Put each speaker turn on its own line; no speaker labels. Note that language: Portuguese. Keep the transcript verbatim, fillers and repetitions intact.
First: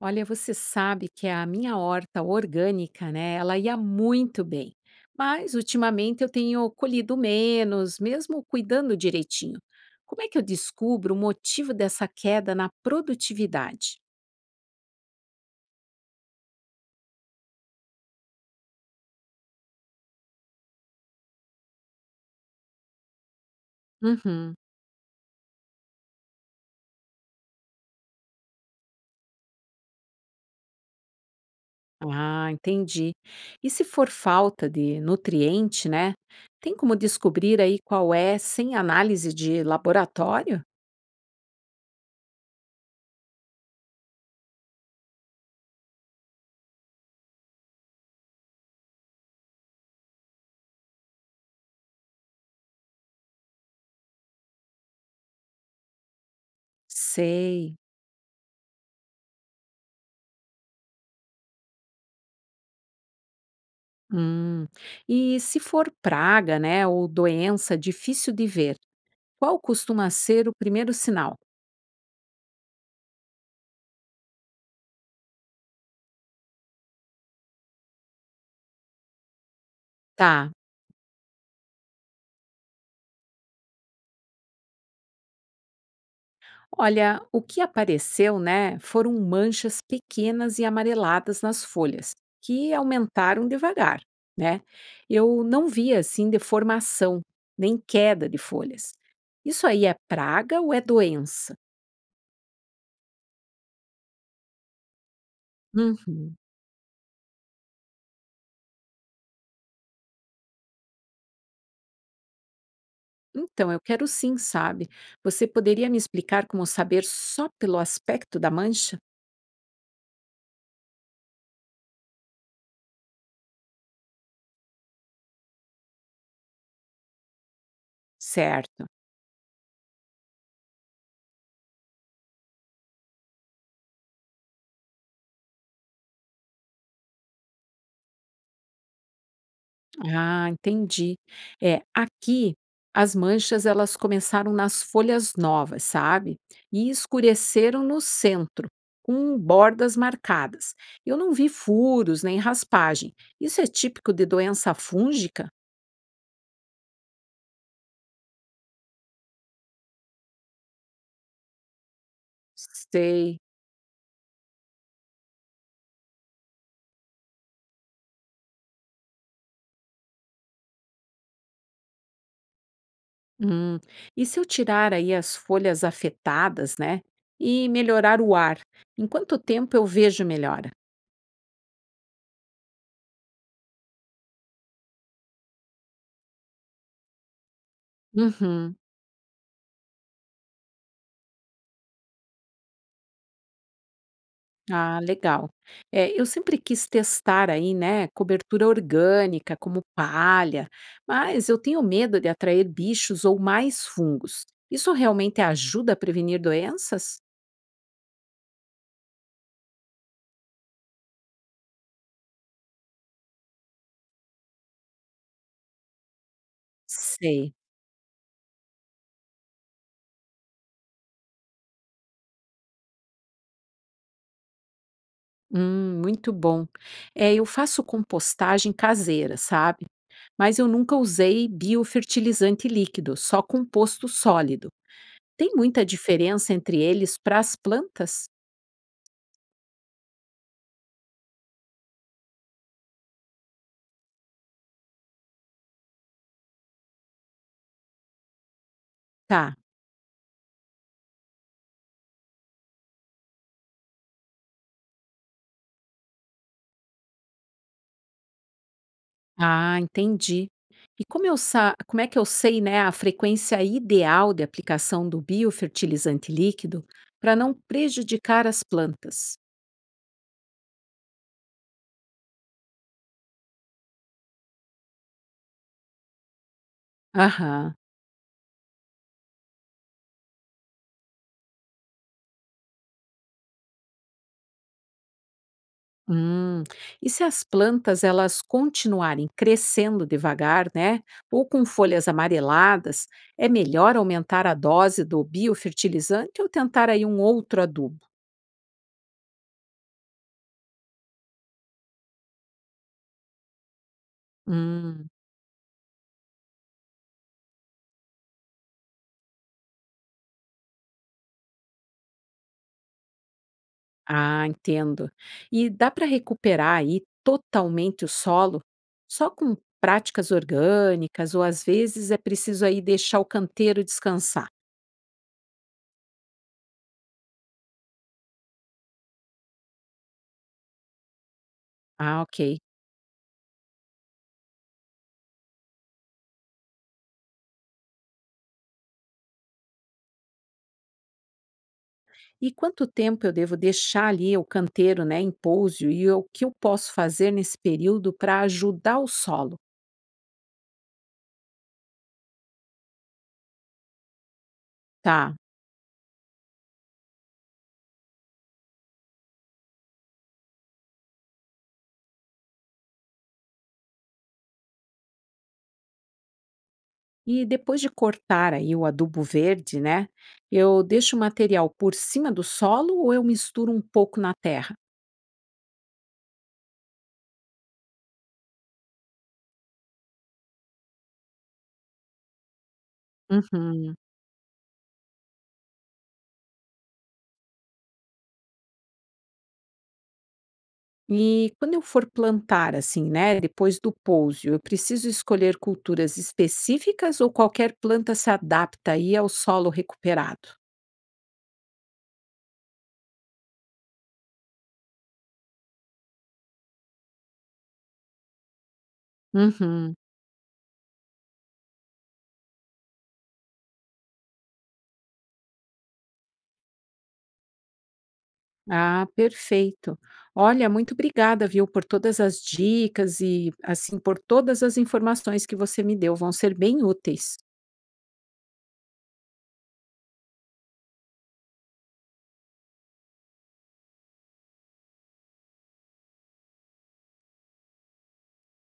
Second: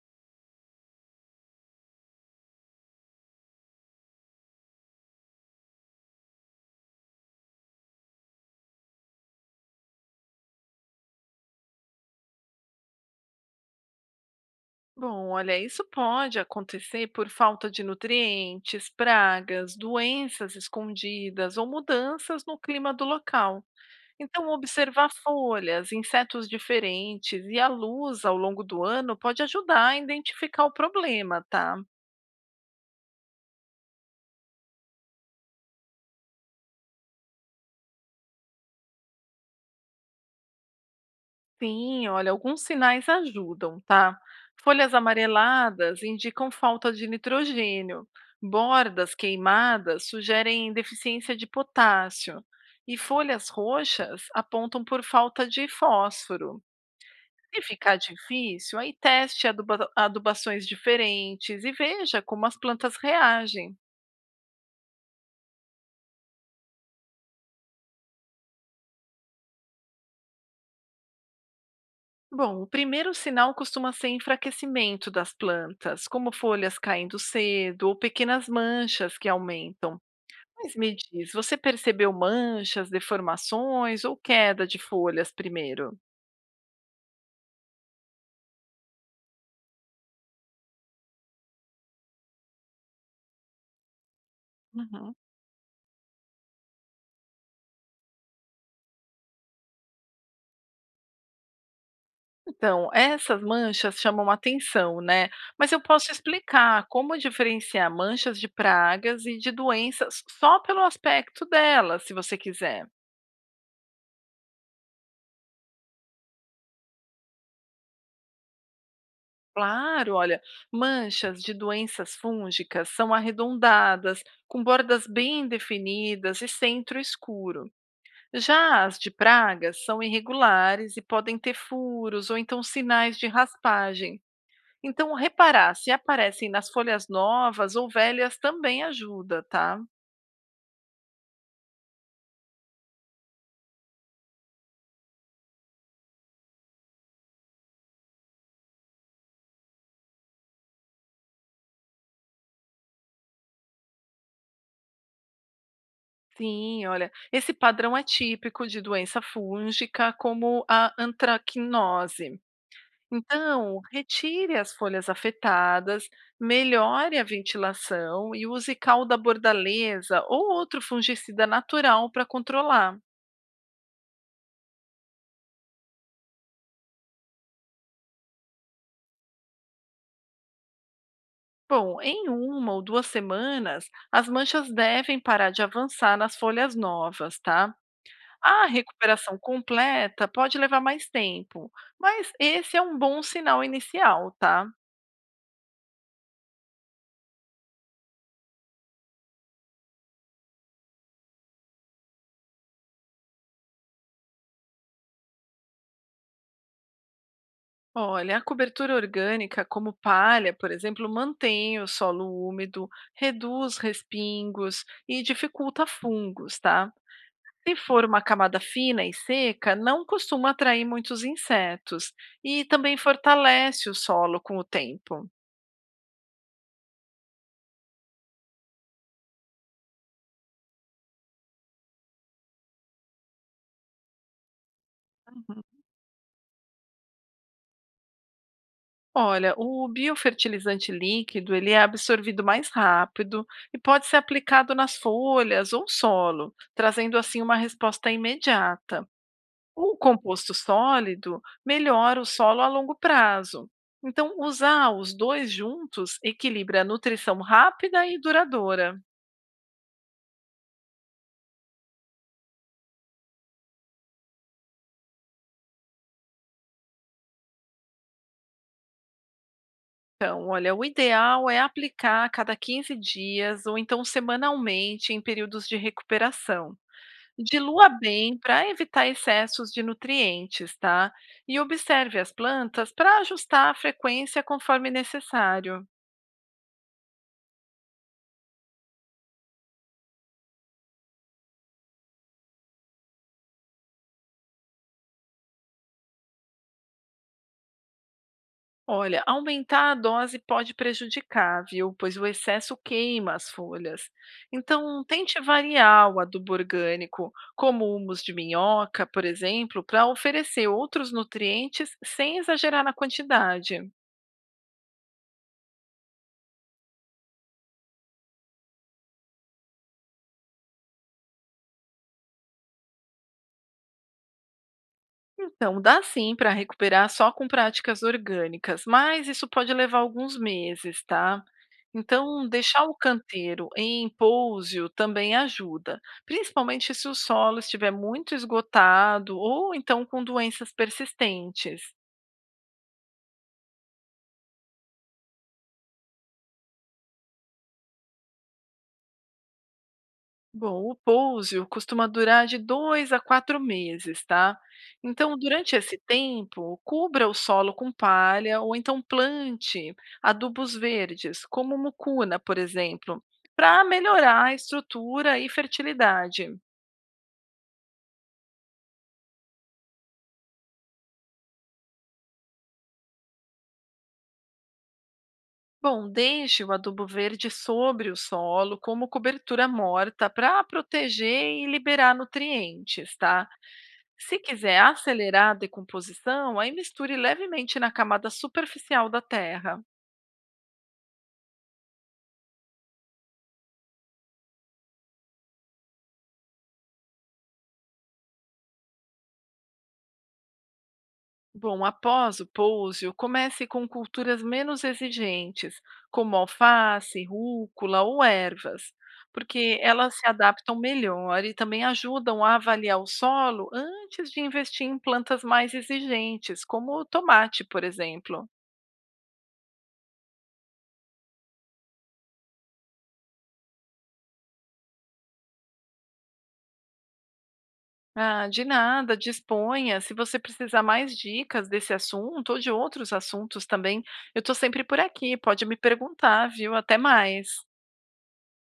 Olha, você sabe que a minha horta orgânica, né? Ela ia muito bem. Mas ultimamente eu tenho colhido menos, mesmo cuidando direitinho. Como é que eu descubro o motivo dessa queda na produtividade?
Bom, olha, isso pode acontecer por falta de nutrientes, pragas, doenças escondidas ou mudanças no clima do local. Então,
Uhum.
observar folhas, insetos diferentes e a luz ao longo do ano pode ajudar a identificar o problema, tá?
Ah, entendi. E se for falta de nutriente, né? Tem como descobrir aí qual é sem análise de laboratório?
Sim, olha, alguns sinais ajudam, tá? Folhas amareladas indicam falta de nitrogênio, bordas queimadas sugerem deficiência de potássio, e folhas roxas apontam por falta de fósforo. Se
Sei.
ficar difícil, aí teste aduba- adubações diferentes e veja como as plantas reagem.
Hum. E se for praga, né? Ou doença difícil de ver? Qual costuma ser o primeiro sinal?
Bom, o primeiro sinal costuma ser enfraquecimento das plantas, como folhas caindo cedo ou pequenas manchas que aumentam.
Tá.
Mas me diz, você percebeu manchas, deformações ou queda de folhas primeiro?
Olha, o que apareceu, né, foram manchas pequenas e amareladas nas folhas, que aumentaram devagar, né?
Uhum.
Eu não vi assim deformação, nem queda de folhas. Isso aí é praga ou é doença?
Então, essas manchas chamam atenção, né? Mas eu posso
Uhum.
explicar como diferenciar manchas de pragas e de doenças só pelo aspecto delas, se você quiser.
Então, eu quero sim, sabe? Você poderia me explicar como saber só pelo aspecto da mancha?
Claro, olha, manchas de doenças fúngicas são arredondadas, com bordas bem definidas e centro escuro. Já
Certo.
as de pragas são irregulares e podem ter furos ou então sinais de raspagem. Então, reparar se aparecem nas folhas novas ou velhas também ajuda, tá?
Ah, entendi. É, aqui as manchas elas começaram nas folhas novas, sabe? E escureceram no centro, com bordas marcadas. Eu não vi furos nem raspagem. Isso é típico de doença fúngica?
Sim, olha, esse padrão é típico de doença fúngica, como a antracnose.
Sei.
Então, retire as folhas afetadas, melhore a ventilação e use calda bordaleza ou outro fungicida natural para controlar.
Hum. E se eu tirar aí as folhas afetadas, né? E melhorar o ar? Em quanto tempo eu vejo melhora?
Bom, em uma ou duas semanas, as manchas devem parar de avançar nas folhas novas, tá? A
Uhum.
recuperação completa pode levar mais tempo, mas esse é um bom sinal inicial, tá?
Ah, legal. É, eu sempre quis testar aí, né, cobertura orgânica, como palha, mas eu tenho medo de atrair bichos ou mais fungos. Isso realmente ajuda a prevenir doenças?
Olha, a cobertura orgânica, como palha, por exemplo, mantém o solo úmido, reduz respingos e dificulta fungos, tá?
Sei.
Se for uma camada fina e seca, não costuma atrair muitos insetos e também fortalece o solo com o tempo.
Hum, muito bom. É, eu faço compostagem caseira, sabe? Mas eu nunca usei biofertilizante líquido, só composto sólido. Tem
Uhum.
muita diferença entre eles para as plantas?
Olha, o biofertilizante líquido, ele é absorvido mais rápido e pode ser aplicado nas folhas ou solo, trazendo assim uma resposta imediata.
Tá.
O composto sólido melhora o solo a longo prazo. Então, usar os dois juntos equilibra a nutrição rápida e duradoura.
Ah, entendi. E como eu sa como é que eu sei, né, a frequência ideal de aplicação do biofertilizante líquido para não prejudicar as plantas?
Então, olha, o ideal é aplicar a cada quinze dias ou então semanalmente em períodos de recuperação.
Aham.
Dilua bem para evitar excessos de nutrientes, tá? E observe as plantas para ajustar a frequência conforme necessário.
Hum. E se as plantas elas continuarem crescendo devagar, né, ou com folhas amareladas, é melhor aumentar a dose do biofertilizante ou tentar aí um outro adubo?
Olha, aumentar a dose pode prejudicar, viu? Pois o excesso queima as folhas. Então,
Hum.
tente variar o adubo orgânico, como humus de minhoca, por exemplo, para oferecer outros nutrientes sem exagerar na quantidade.
Ah, entendo. E dá para recuperar aí totalmente o solo só com práticas orgânicas ou às vezes é preciso aí deixar o canteiro descansar?
Então, dá sim para recuperar só com práticas orgânicas, mas isso pode levar alguns meses, tá?
Ah,
Então,
ok.
deixar o canteiro em pouso também ajuda, principalmente se o solo estiver muito esgotado ou então com doenças persistentes.
E quanto tempo eu devo deixar ali o canteiro, né, em pouso e o que eu posso fazer nesse período para ajudar o solo?
Bom, o pouso costuma durar de dois a quatro meses, tá? Então,
Tá.
durante esse tempo, cubra o solo com palha ou então plante adubos verdes, como mucuna, por exemplo, para melhorar a estrutura e fertilidade.
E depois de cortar aí o adubo verde, né, eu deixo o material por cima do solo ou eu misturo um pouco na terra?
Bom, deixe o adubo verde sobre o solo como cobertura morta para proteger e liberar nutrientes, tá?
Uhum.
Se quiser acelerar a decomposição, aí misture levemente na camada superficial da terra.
E quando eu for plantar, assim, né, depois do pouso, eu preciso escolher culturas específicas ou qualquer planta se adapta aí ao solo recuperado?
Bom, após o pouso, comece com culturas menos exigentes, como alface, rúcula ou ervas, porque
Uhum.
elas se adaptam melhor e também ajudam a avaliar o solo antes de investir em plantas mais exigentes, como o tomate, por exemplo.
Ah, perfeito. Olha, muito obrigada, viu, por todas as dicas e, assim, por todas as informações que você me deu. Vão ser bem úteis.
Ah, de nada, disponha. Se você precisar mais dicas desse assunto ou de outros assuntos também, eu estou sempre por aqui. Pode me perguntar, viu? Até mais.